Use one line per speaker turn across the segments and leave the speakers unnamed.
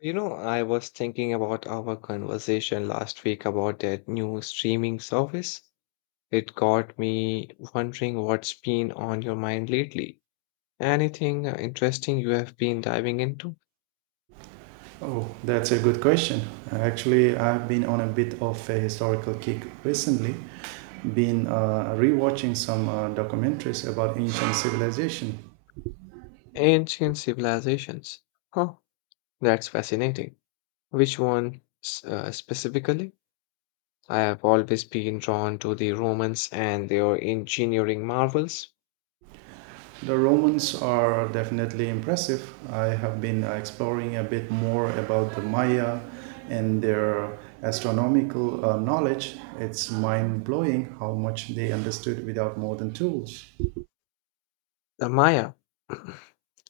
You know, I was thinking about our conversation last week about that new streaming service. It got me wondering what's been on your mind lately. Anything interesting you have been diving into?
Oh, that's a good question. Actually, I've been on a bit of a historical kick recently. Been rewatching some documentaries about ancient civilization.
Ancient civilizations. Huh, that's fascinating. Which one specifically? I have always been drawn to the Romans and their engineering marvels.
The Romans are definitely impressive. I have been exploring a bit more about the Maya and their astronomical knowledge. It's mind blowing how much they understood without modern tools.
The Maya.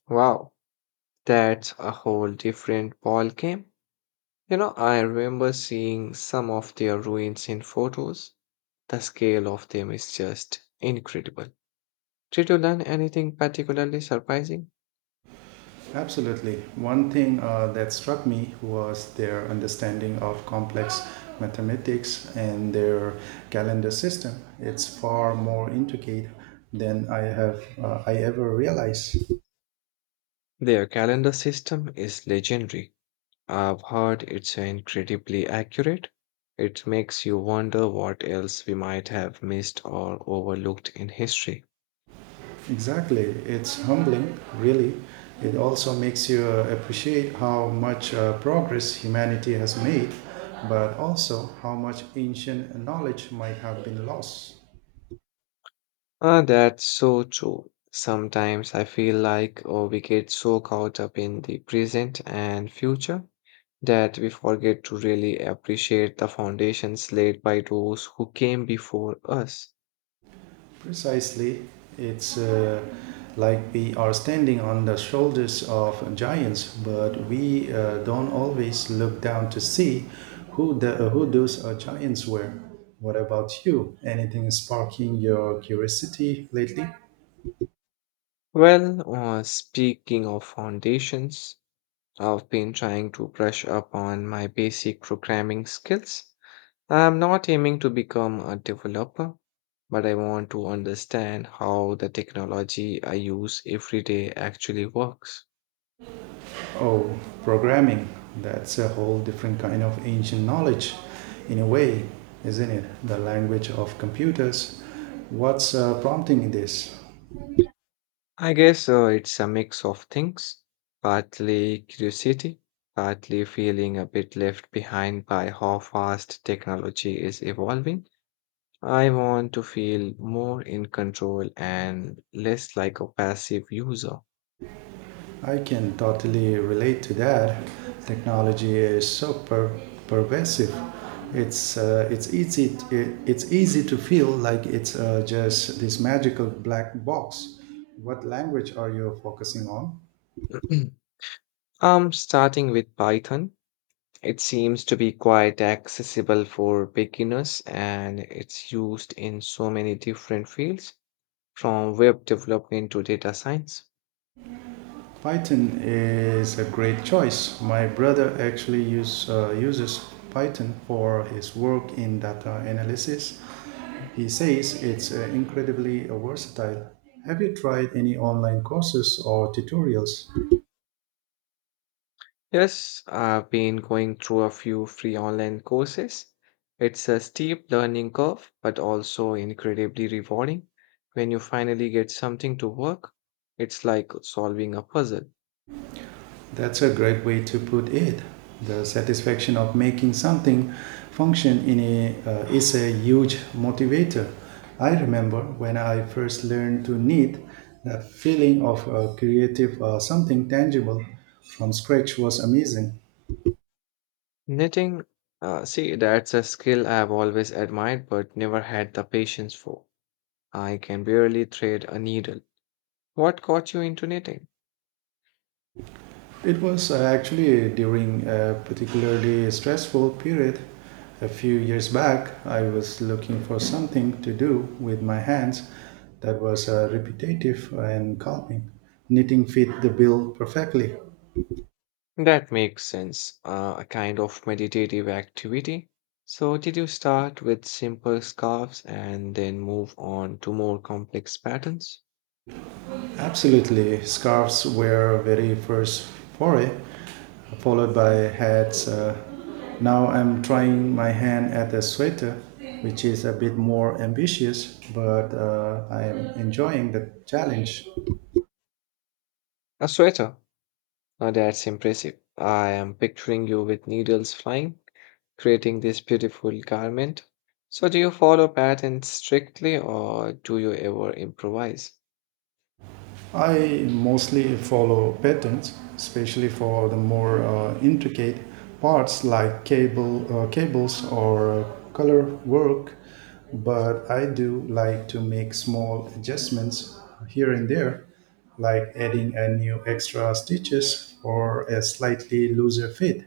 Wow, that's a whole different ballgame. You know, I remember seeing some of their ruins in photos. The scale of them is just incredible. Did you learn anything particularly surprising?
Absolutely. One thing that struck me was their understanding of complex mathematics and their calendar system. It's far more intricate than I ever realized.
Their calendar system is legendary. I've heard it's incredibly accurate. It makes you wonder what else we might have missed or overlooked in history.
Exactly. It's humbling, really. It also makes you appreciate how much progress humanity has made, but also how much ancient knowledge might have been lost.
Ah, that's so true. Sometimes I feel like we get so caught up in the present and future that we forget to really appreciate the foundations laid by those who came before us.
Precisely, it's like we are standing on the shoulders of giants, but we don't always look down to see who those giants were. What about you? Anything sparking your curiosity lately?
Well, speaking of foundations, I've been trying to brush up on my basic programming skills. I'm not aiming to become a developer, but I want to understand how the technology I use every day actually works.
Oh, programming. That's a whole different kind of ancient knowledge, in a way, isn't it? The language of computers. What's prompting this?
I guess it's a mix of things, partly curiosity, partly feeling a bit left behind by how fast technology is evolving. I want to feel more in control and less like a passive user.
I can totally relate to that. Technology is so pervasive. It's easy to feel like it's just this magical black box. What language are you focusing on?
Starting with Python, it seems to be quite accessible for beginners and it's used in so many different fields from web development to data science.
Python is a great choice. My brother actually uses Python for his work in data analysis. He says it's incredibly versatile. Have you tried any online courses or tutorials?
Yes, I've been going through a few free online courses. It's a steep learning curve, but also incredibly rewarding. When you finally get something to work, it's like solving a puzzle.
That's a great way to put it. The satisfaction of making something function in a is a huge motivator. I remember when I first learned to knit, that feeling of creative something tangible from scratch was amazing.
Knitting, see, that's a skill I've always admired but never had the patience for. I can barely thread a needle. What got you into knitting?
It was actually during a particularly stressful period. A few years back, I was looking for something to do with my hands that was repetitive and calming. Knitting fit the bill perfectly.
That makes sense. A kind of meditative activity. So, did you start with simple scarves and then move on to more complex patterns?
Absolutely, scarves were a very first foray, followed by hats. Now I'm trying my hand at a sweater, which is a bit more ambitious, but I'm enjoying the challenge.
A sweater. Now, that's impressive. I am picturing you with needles flying, creating this beautiful garment. So, do you follow patterns strictly or do you ever improvise?
I mostly follow patterns, especially for the more intricate parts like cables or color work, but I do like to make small adjustments here and there, like adding a new extra stitches or a slightly looser fit.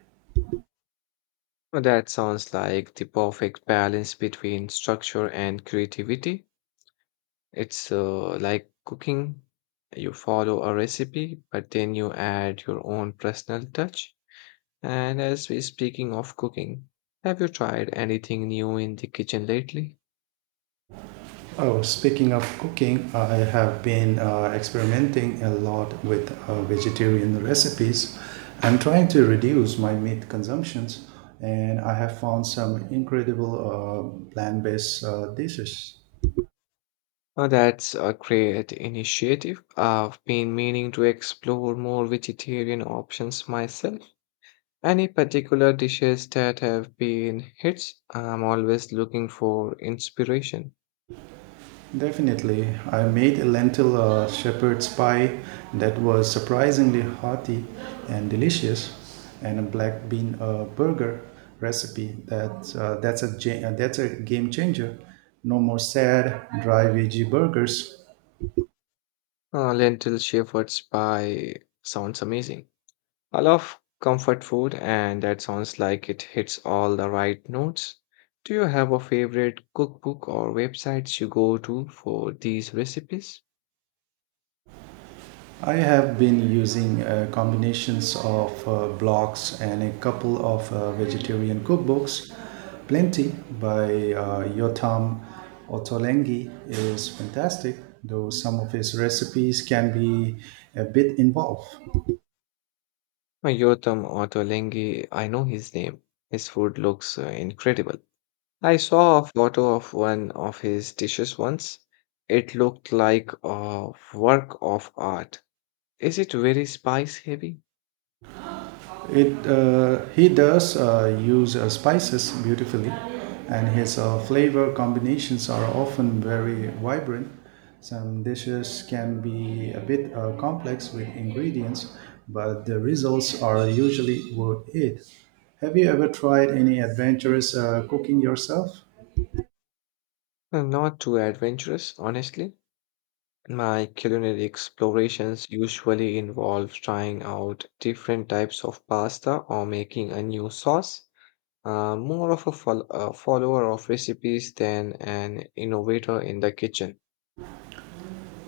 Now, that sounds like the perfect balance between structure and creativity. It's like cooking. You follow a recipe, but then you add your own personal touch. And as we're speaking of cooking, have you tried anything new in the kitchen lately?
Oh, speaking of cooking, I have been experimenting a lot with vegetarian recipes. I'm trying to reduce my meat consumptions, and I have found some incredible plant-based dishes.
Oh, that's a great initiative. I've been meaning to explore more vegetarian options myself. Any particular dishes that have been hits? I'm always looking for inspiration.
Definitely. I made a lentil shepherd's pie that was surprisingly hearty and delicious, and a black bean burger recipe that's a game changer. No more sad dry veggie burgers.
Lentil shepherd's pie sounds amazing. I love comfort food, and that sounds like it hits all the right notes. Do you have a favorite cookbook or websites you go to for these recipes?
I have been using combinations of blogs and a couple of vegetarian cookbooks. Plenty by Yotam Ottolenghi is fantastic, though some of his recipes can be a bit involved.
Yotam Ottolenghi, I know his name. His food looks incredible. I saw a photo of one of his dishes once. It looked like a work of art. Is it very spice heavy?
It He does use spices beautifully, and his flavor combinations are often very vibrant. Some dishes can be a bit complex with ingredients, but the results are usually worth it. Have you ever tried any adventurous cooking yourself?
Not too adventurous, honestly. My culinary explorations usually involve trying out different types of pasta or making a new sauce. More of a follower of recipes than an innovator in the kitchen.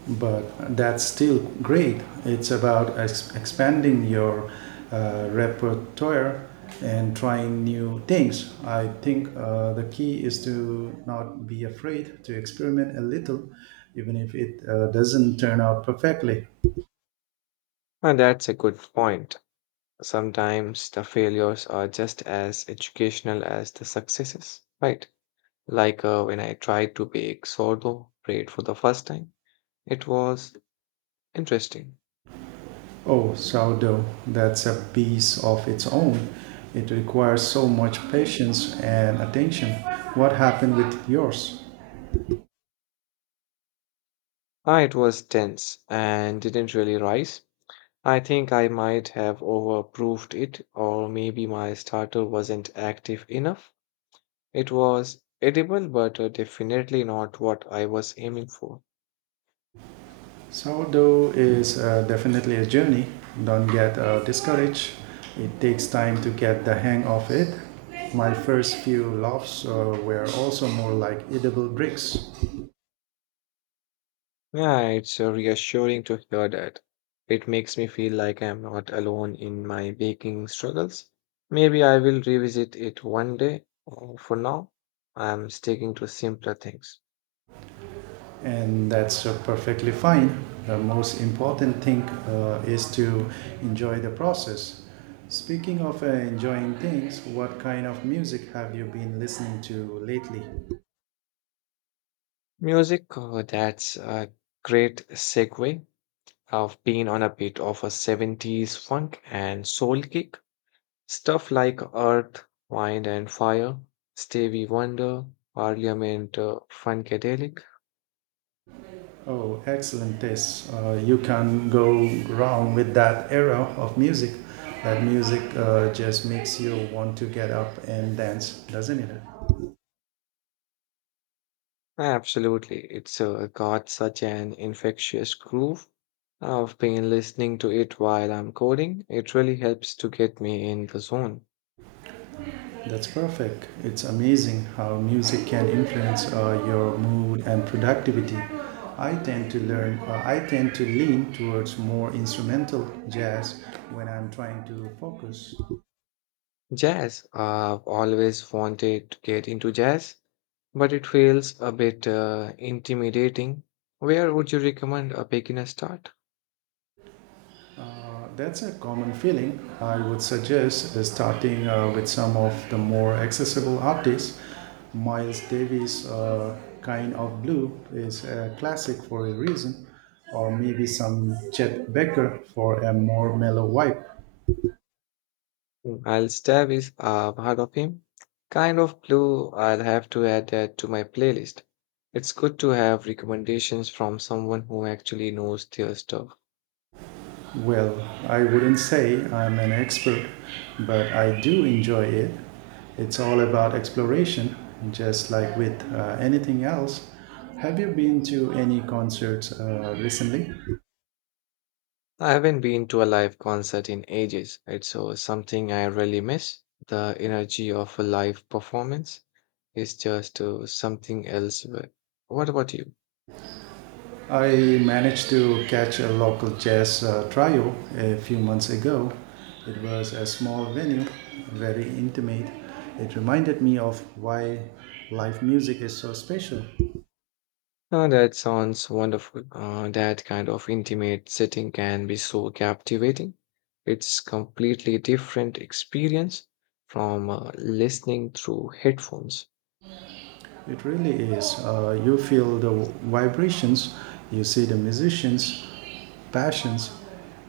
But that's still great. It's about expanding your repertoire and trying new things. I think the key is to not be afraid to experiment a little, even if it doesn't turn out perfectly.
And that's a good point. Sometimes the failures are just as educational as the successes, right? Like when I tried to bake sourdough bread for the first time, it was interesting.
Oh, sourdough, that's a beast of its own. It requires so much patience and attention. What happened with yours?
Ah, it was dense and didn't really rise. I think I might have overproofed it, or maybe my starter wasn't active enough. It was edible, but definitely not what I was aiming for.
Sourdough is definitely a journey. Don't get discouraged. It takes time to get the hang of it. My first few loaves were also more like edible bricks,
Yeah, it's reassuring to hear that. It makes me feel like I'm not alone in my baking struggles. Maybe I will revisit it one day. For now, I'm sticking to simpler things.
and that's perfectly fine. The most important thing is to enjoy the process. Speaking of enjoying things, what kind of music have you been listening to lately?
Music, that's a great segue. I've been on a bit of a 70s funk and soul kick. Stuff like Earth, Wind and Fire, Stevie Wonder, Parliament Funkadelic.
Oh, excellent taste. You can go wrong with that era of music. That music just makes you want to get up and dance, doesn't it?
Absolutely, it's got such an infectious groove. I've been listening to it while I'm coding. It really helps to get me in the zone.
That's perfect. It's amazing how music can influence your mood and productivity. I tend to lean towards more instrumental jazz when I'm trying to focus.
Jazz, I've always wanted to get into jazz, but it feels a bit intimidating. Where would you recommend a beginner start?
That's a common feeling. I would suggest starting with some of the more accessible artists. Miles Davis' Kind of Blue is a classic for a reason, or maybe some Chet Baker for a more mellow vibe.
Mm. I'll stab his heart of him. Kind of Blue, I'll have to add that to my playlist. It's good to have recommendations from someone who actually knows their stuff.
Well, I wouldn't say I'm an expert, but I do enjoy it. It's all about exploration, just like with anything else. Have you been to any concerts recently?
I haven't been to a live concert in ages. It's something I really miss. The energy of a live performance is just something else. What about you?
I managed to catch a local jazz trio a few months ago. It was a small venue, very intimate. It reminded me of why live music is so special.
Oh, that sounds wonderful. That kind of intimate setting can be so captivating. It's completely different experience from listening through headphones.
It really is. You feel the vibrations, you see the musicians' passions.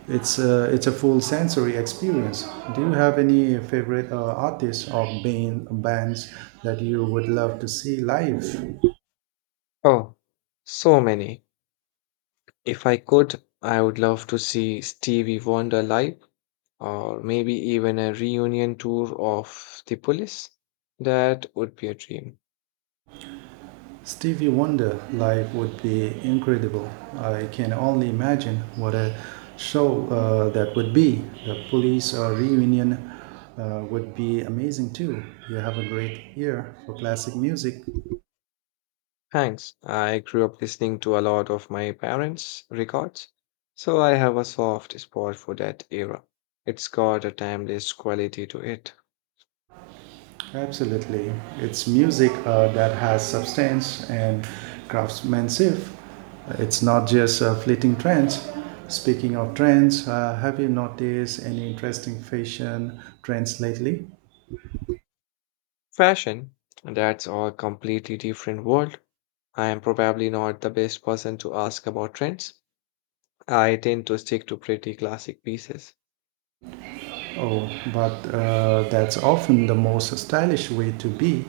It's a full sensory experience. Do you have any favorite artists or bands that you would love to see live?
Oh, so many. If I could, I would love to see Stevie Wonder live, or maybe even a reunion tour of The Police. That would be a dream.
Stevie Wonder live would be incredible. I can only imagine what a show that would be. The police reunion would be amazing too. You have a great ear for classic music.
Thanks. I grew up listening to a lot of my parents' records, so I have a soft spot for that era. It's got a timeless quality to it.
Absolutely. It's music that has substance and craftsmanship. It's not just fleeting trends. Speaking of trends, have you noticed any interesting fashion trends lately?
Fashion, that's a completely different world. I am probably not the best person to ask about trends. I tend to stick to pretty classic pieces.
Oh, but that's often the most stylish way to be.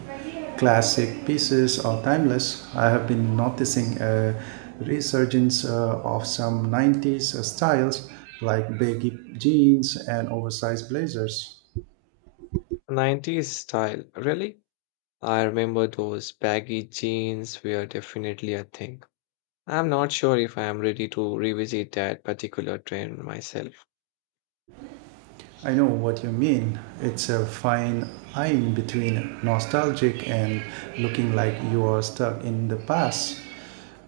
Classic pieces are timeless. I have been noticing a resurgence of some 90s styles like baggy jeans and oversized blazers.
90s style, really? I remember those baggy jeans were definitely a thing. I'm not sure if I am ready to revisit that particular trend myself.
I know what you mean. It's a fine line between nostalgic and looking like you are stuck in the past.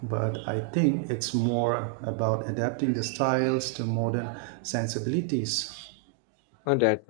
But I think it's more about adapting the styles to modern sensibilities.
Oh, that